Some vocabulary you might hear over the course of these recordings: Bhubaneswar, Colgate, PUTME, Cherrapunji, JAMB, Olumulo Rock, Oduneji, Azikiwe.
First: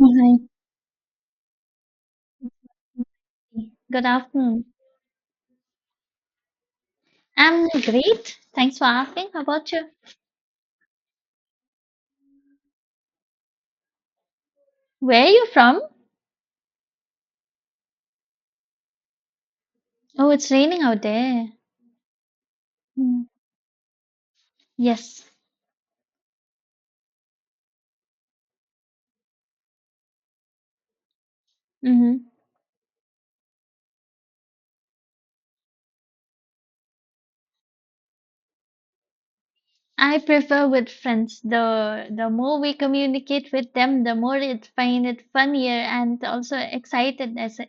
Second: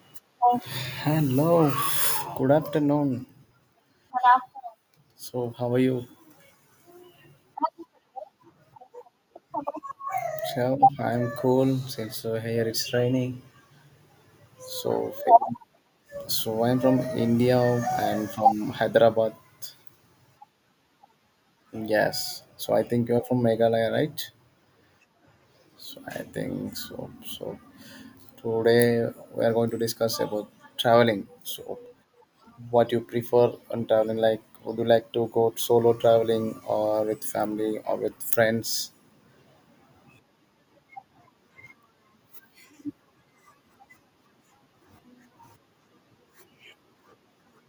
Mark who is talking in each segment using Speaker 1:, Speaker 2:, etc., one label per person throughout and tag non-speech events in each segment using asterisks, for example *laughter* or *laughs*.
Speaker 1: Oh, Hi.
Speaker 2: Hello, good afternoon.
Speaker 1: Good afternoon.
Speaker 2: So, how are you?
Speaker 1: I'm great. Thanks for asking. How about you?
Speaker 2: I'm cool, since so here it's raining. So,
Speaker 1: Where are you from?
Speaker 2: so I'm from India and from Hyderabad.
Speaker 1: Oh, it's raining out there.
Speaker 2: Yes. So I think you're
Speaker 1: Mm.
Speaker 2: from Meghalaya, right?
Speaker 1: Yes.
Speaker 2: So I think so. So today we are going to discuss about traveling. So
Speaker 1: Mm-hmm.
Speaker 2: what you prefer on traveling? Like, would you like to go solo traveling or with family or with friends?
Speaker 1: I prefer with friends. The more we communicate with them, the more it find it funnier and also excited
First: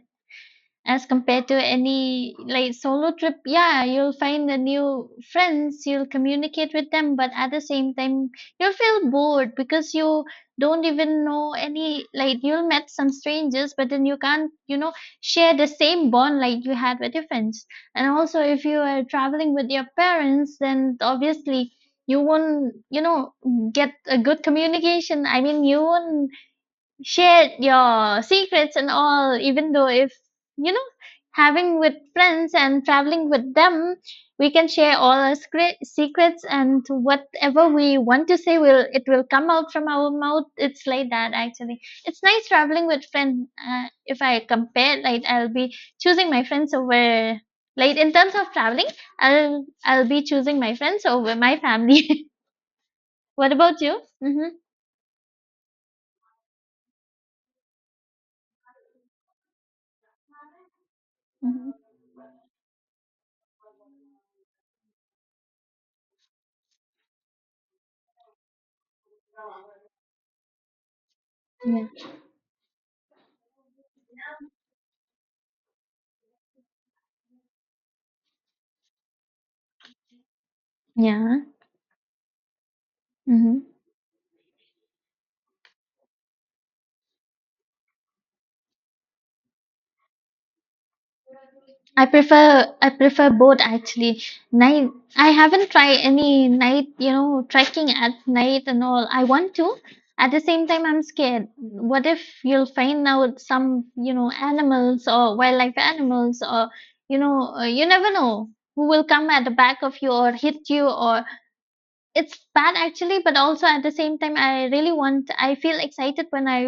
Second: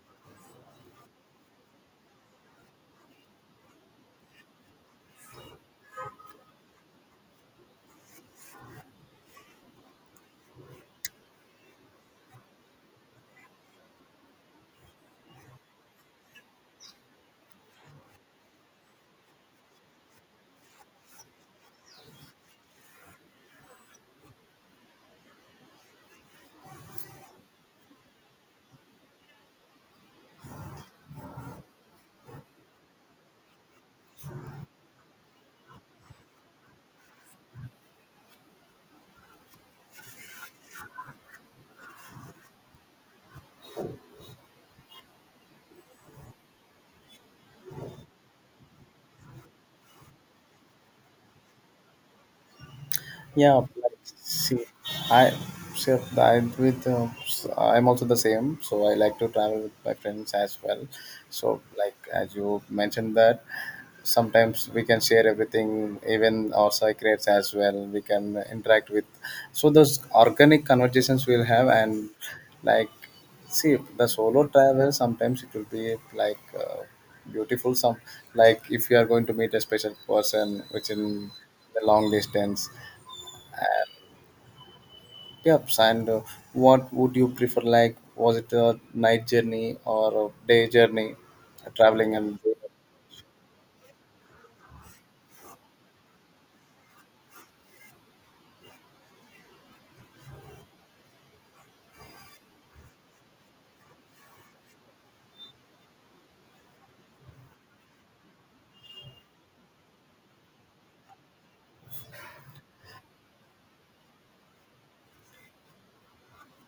Speaker 1: as compared to any like solo trip, yeah, you'll find the new friends, you'll communicate with them, but at the same time you'll feel bored because you don't even know any, like, you'll met some strangers, but then you can't, you know, share the same bond like you had with your friends. And also, if you are traveling with your parents, then obviously you won't, you know, get a good communication. I mean, you won't share your secrets and all. Even though if, you know having with friends and traveling with them, we can share all our secrets, and whatever we want to say, will it, will come out from our mouth. It's like that actually. It's nice traveling with friends. If I compare, like, I'll be choosing my friends over, like, in terms of traveling, I'll be choosing my friends over my family. *laughs* What
Speaker 2: Yeah,
Speaker 1: about
Speaker 2: but
Speaker 1: you? Mm-hmm.
Speaker 2: see, I I'm also the same. So I like to travel with my friends as well. So
Speaker 1: Mm-hmm.
Speaker 2: like as you mentioned that sometimes we can share everything, even our secrets as well. We can interact with. So those organic conversations we'll have
Speaker 1: Yeah.
Speaker 2: and like, see, the solo travel sometimes it will be like beautiful, some like if you are going to meet a special person which in
Speaker 1: Yeah.
Speaker 2: the long distance.
Speaker 1: Mm-hmm.
Speaker 2: Yes, and what would you prefer? Like, was it a night journey or a day journey,
Speaker 1: I
Speaker 2: traveling and
Speaker 1: prefer, I prefer both actually. Night, I haven't tried any night, you know, trekking at night and all. I want to. At the same time I'm scared. What if you'll find out some, you know, animals or wildlife animals or, you know, you never know who will come at the back of you or hit you, or it's bad actually, but also at the same time, I really want. I feel excited when I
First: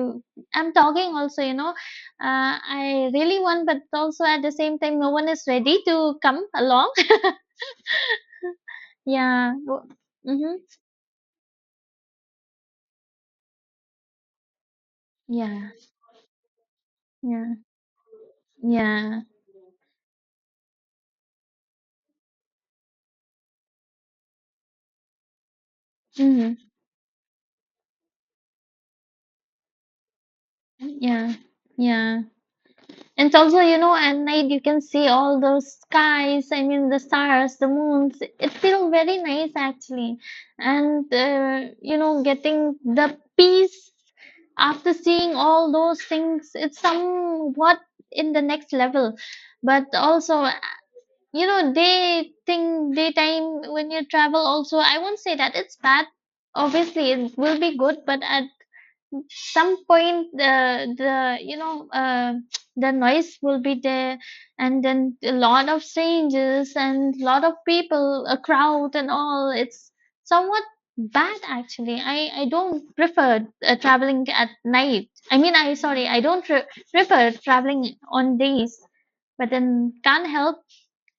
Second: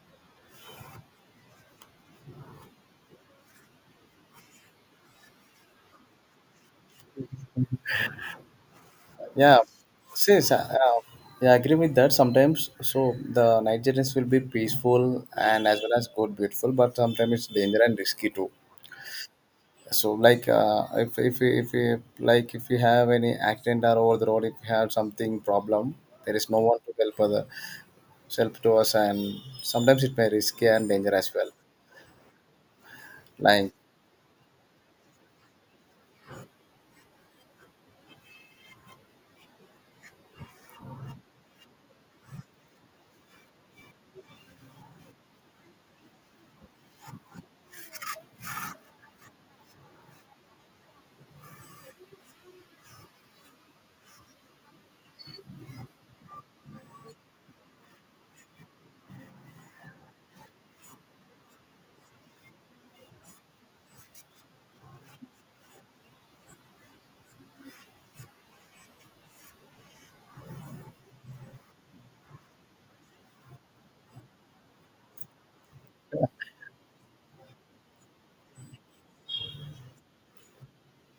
Speaker 1: I'm talking. Also, you know, I really want, but also at the same time, no one is ready to come along. *laughs* Yeah.
Speaker 2: yeah, since
Speaker 1: Mm-hmm.
Speaker 2: yeah, I agree with that. Sometimes, so the night journeys will be peaceful and
Speaker 1: Yeah.
Speaker 2: as well as good, beautiful, but sometimes it's
Speaker 1: Yeah.
Speaker 2: danger and risky too.
Speaker 1: Yeah.
Speaker 2: So, like, if we like if you have any accident or over the road, if you have something problem, there is
Speaker 1: Mm-hmm.
Speaker 2: no one to help other, help to us, and sometimes it may risky and danger as
Speaker 1: Yeah.
Speaker 2: well.
Speaker 1: Yeah. And also,
Speaker 2: Like.
Speaker 1: you know, at night you can see all those skies, I mean, the stars, the moons. It feels very nice actually. And, you know, getting the peace after seeing all those things, it's somewhat in the next level. But also, you know, day thing, daytime when you travel, also, I won't say that it's bad. Obviously, it will be good, but at some point the you know the noise will be there, and then a lot of strangers and lot of people, a crowd and all, it's somewhat bad actually. I don't prefer traveling at night. I mean, I sorry, I don't prefer traveling on days, but then can't help.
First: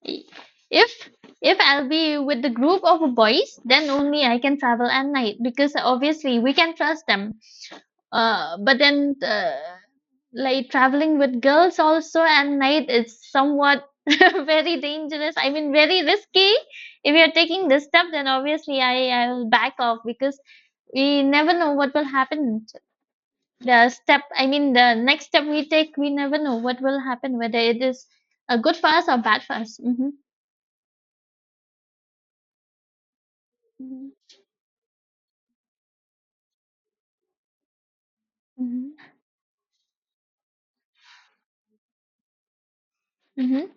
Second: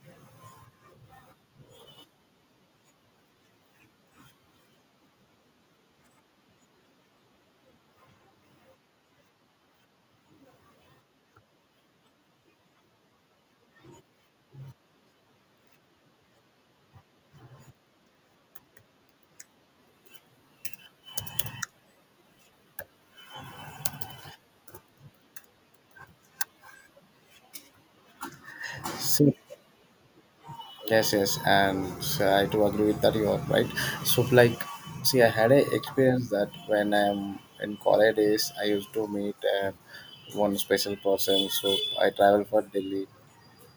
Speaker 1: if if I'll be with the group of boys, then only I can travel at night, because obviously we can trust them. But then, like traveling with girls also at night is somewhat *laughs* very dangerous. I mean, very risky. If you're taking this step, then obviously I'll back off because we never know what will happen. The step, I mean, the next step we take, we never know what will happen, whether it is a good for us or
Speaker 2: See.
Speaker 1: bad for us. Mm-hmm.
Speaker 2: Yes, yes, and so I do agree with that. You are right. So, like, see, I had a experience that when I'm in college days, I used
Speaker 1: Mm-hmm.
Speaker 2: to meet uh, one special person. So I travel for Delhi.
Speaker 1: Mm-hmm.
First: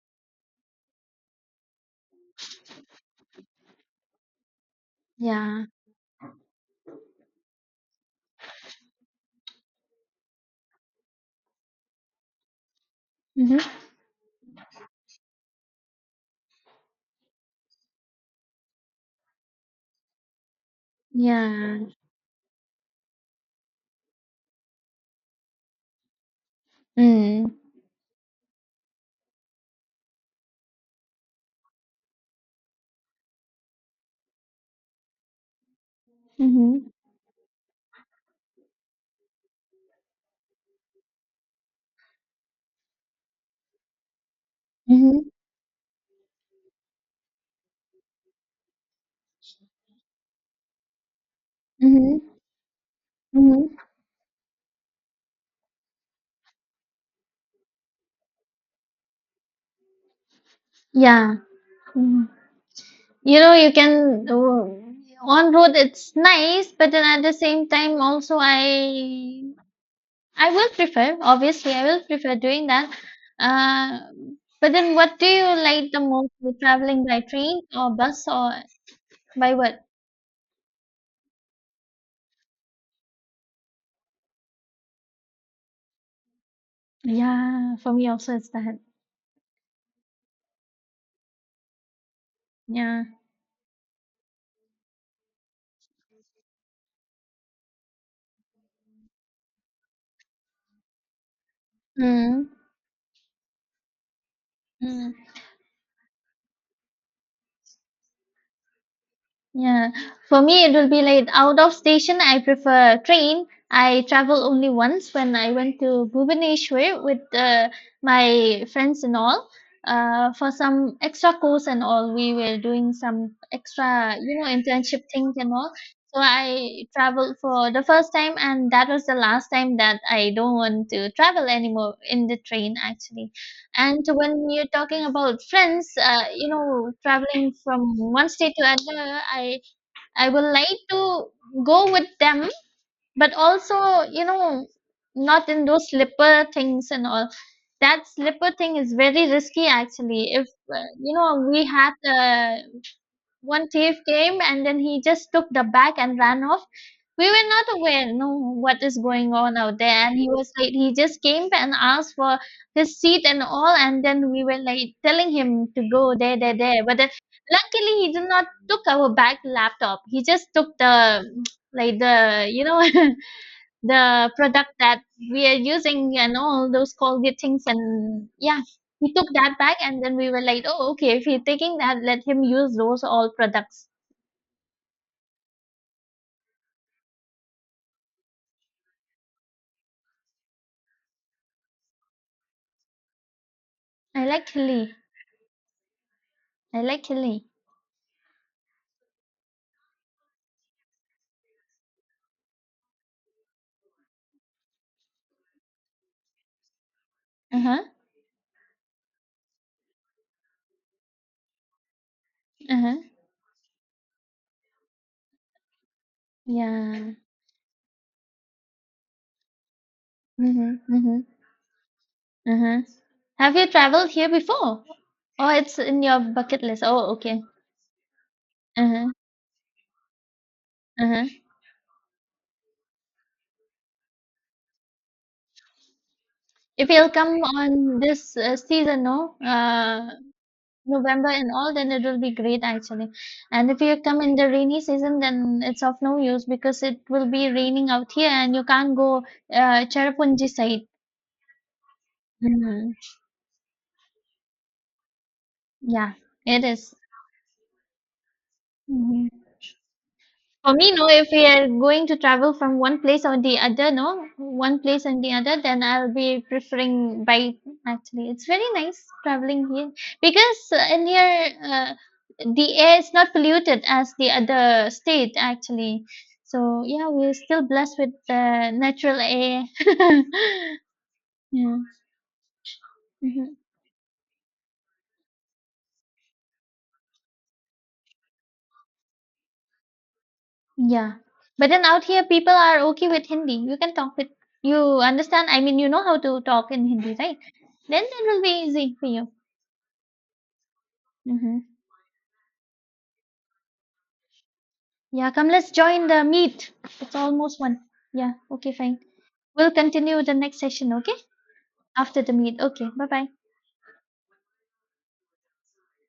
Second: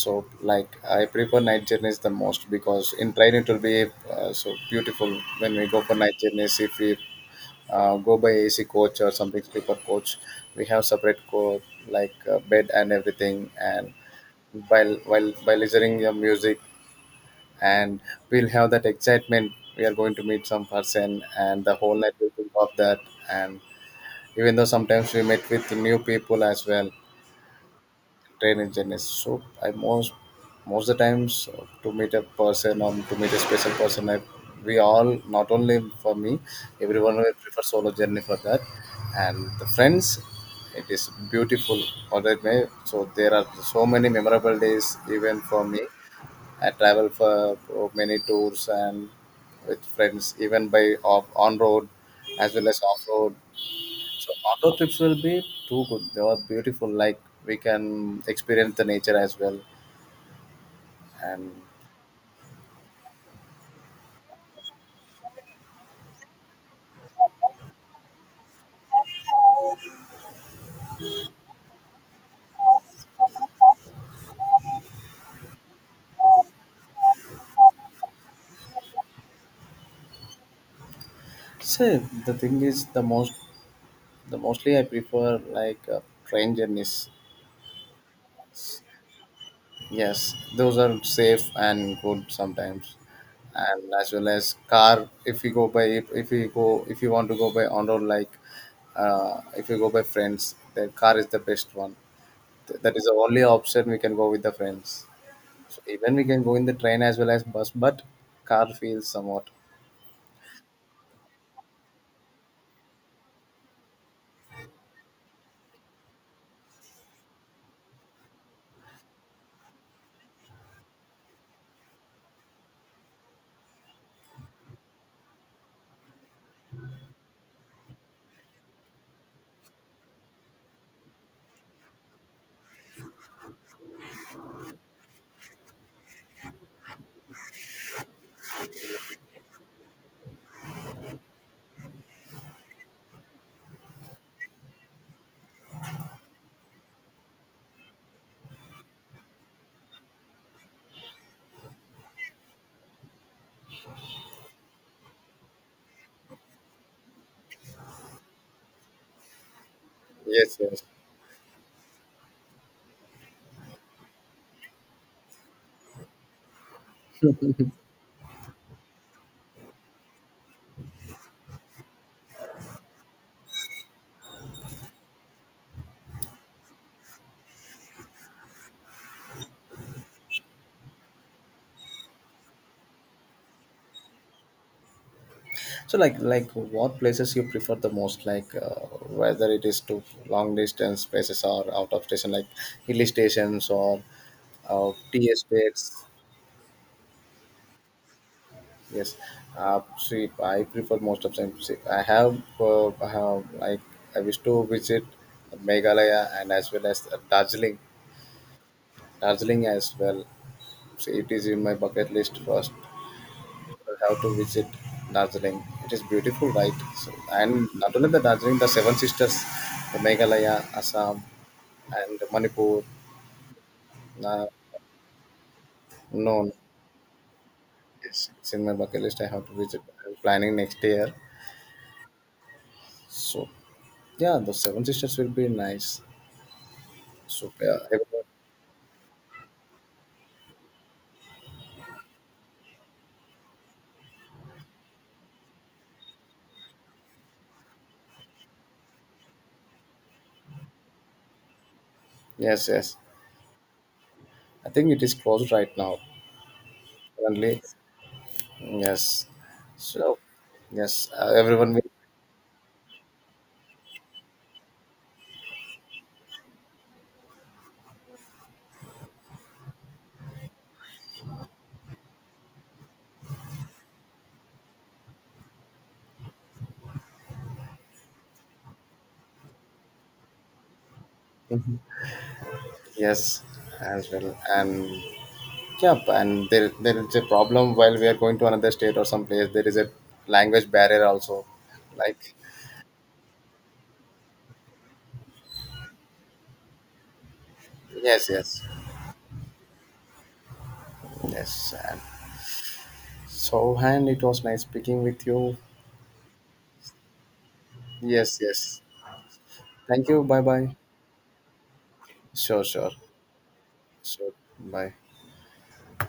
Speaker 2: So, like, I prefer night journeys the most because in train it will be so beautiful when we
Speaker 1: Yeah.
Speaker 2: go for night journeys. If we go by AC coach or something sleeper coach, we have separate coach like bed and everything
Speaker 1: Mm-hmm.
Speaker 2: and. While by listening your music and we'll have that excitement we are going to meet some person and the
Speaker 1: Yeah.
Speaker 2: whole night we think of that, and even though sometimes we meet with new people as well
Speaker 1: Mm.
Speaker 2: training journeys. So I most of the times to meet a person or to meet a special person, we all, not only for me,
Speaker 1: Mm-hmm.
Speaker 2: everyone will prefer solo journey for that. And the friends, it is beautiful or that may, so there are so many memorable days
Speaker 1: Mm-hmm.
Speaker 2: even for me. I travel for many tours and with friends, even by off, on road
Speaker 1: Mm-hmm.
Speaker 2: as well as off road.
Speaker 1: Mm-hmm.
Speaker 2: So on road trips will be too good. They are beautiful. Like we can experience the nature as well.
Speaker 1: Yeah.
Speaker 2: And
Speaker 1: Mm. You know, you can on road it's nice, but then at the same time also I will prefer, obviously I will prefer doing that. Uh, but then, what do you like the most, the traveling by train or bus or by what?
Speaker 2: see, the thing is, the most, the mostly I prefer like train journeys.
Speaker 1: Yeah, for me also it's that.
Speaker 2: Yes, those are safe and good sometimes,
Speaker 1: Yeah.
Speaker 2: and as well as car. If you go by, if you go, if you want to go by on road, like if you go by friends, the car is the best one.
Speaker 1: Mm.
Speaker 2: That is the only option we can go with the friends. So even we can go in the train as well as bus, but car feels somewhat.
Speaker 1: Yeah, for me it will be like out of station. I prefer train. I travel only once when I went to Bhubaneswar with my friends and all. For some extra course and all, we were doing some extra, you know, internship things and all. So I traveled for the first time, and that was the last time that I don't want to travel anymore in the train actually. And when you're talking about friends, you know, traveling from one state to another, I would like to go with them, but also, you know, not in those slipper things and all. That slipper thing is very risky, actually. If, you know, we had a one thief came and then he just took the bag and ran off. We were not aware, no, what is going on out there. And he was
Speaker 2: Yes,
Speaker 1: like,
Speaker 2: yes.
Speaker 1: he just came and asked for his seat and all. And then we were like telling him to go there, there, there. But then luckily he did not took our bag laptop. He just took the, *tsk* like the, you know, *laughs* the product that we are using and all those Colgate things. And yeah, he took that back, and then we were like, oh, okay, if he's taking that, let him use those all products.
Speaker 2: So, like what places you prefer the most? Like, whether it is to long distance places or out of station, like hill stations or
Speaker 1: I like Hilly.
Speaker 2: tea estates.
Speaker 1: I like Hilly.
Speaker 2: Yes, see, I prefer most of them. See, I have like, I wish to visit Meghalaya and as well as
Speaker 1: Uh
Speaker 2: Darjeeling.
Speaker 1: huh.
Speaker 2: Darjeeling as well. See, it is in my bucket list first.
Speaker 1: Uh huh.
Speaker 2: We have to visit Darjeeling. It is beautiful, right? So,
Speaker 1: Yeah.
Speaker 2: and not only the Darjeeling, the Seven Sisters, the Meghalaya,
Speaker 1: Mhm.
Speaker 2: Assam,
Speaker 1: Mhm.
Speaker 2: and
Speaker 1: Uh huh.
Speaker 2: Manipur.
Speaker 1: Have you traveled here
Speaker 2: Uh,
Speaker 1: before? Oh, it's in your
Speaker 2: no,
Speaker 1: bucket list. Oh, okay.
Speaker 2: it's in my
Speaker 1: Uh
Speaker 2: bucket
Speaker 1: huh.
Speaker 2: list. I have to visit. I'm planning next
Speaker 1: Uh
Speaker 2: year.
Speaker 1: huh.
Speaker 2: So yeah, the Seven Sisters will be nice.
Speaker 1: If he'll come
Speaker 2: So yeah,
Speaker 1: on
Speaker 2: everyone-
Speaker 1: this season, no. November and all, then it will be great actually. And if you come in the rainy season, then it's of no use, because it will be raining out here and you can't go Cherrapunji side.
Speaker 2: yes,
Speaker 1: Mhm.
Speaker 2: yes. I think it is closed right now.
Speaker 1: Yeah, it is.
Speaker 2: Currently,
Speaker 1: Hmm.
Speaker 2: yes. So
Speaker 1: For me, no,
Speaker 2: yes,
Speaker 1: if we are
Speaker 2: everyone will
Speaker 1: going to travel from one place or the other, no, one place and the other, then I'll be preferring bike actually. It's very nice traveling here because in here the air is not polluted as the other state actually. So, yeah, we're still blessed with the natural air. *laughs* Yeah.
Speaker 2: yes
Speaker 1: Mhm.
Speaker 2: as well and yeah, and there is a problem while we are going to another state or some place. There is a language barrier
Speaker 1: Yeah.
Speaker 2: also.
Speaker 1: But then out
Speaker 2: Like
Speaker 1: here, people are okay with Hindi. You can talk with, you understand? I mean, you know how to talk in Hindi, right? Then it
Speaker 2: yes,
Speaker 1: will be
Speaker 2: yes,
Speaker 1: easy for you. Hmm.
Speaker 2: yes. And so, and it was nice speaking with
Speaker 1: Yeah, come,
Speaker 2: you.
Speaker 1: let's join the meet. It's almost one. Yeah,
Speaker 2: Yes,
Speaker 1: okay,
Speaker 2: yes.
Speaker 1: fine. We'll
Speaker 2: Thank you.
Speaker 1: continue the
Speaker 2: Bye,
Speaker 1: next
Speaker 2: bye.
Speaker 1: session, okay? After the meet.
Speaker 2: Sure,
Speaker 1: Okay,
Speaker 2: sure,
Speaker 1: bye bye.
Speaker 2: sure. Bye.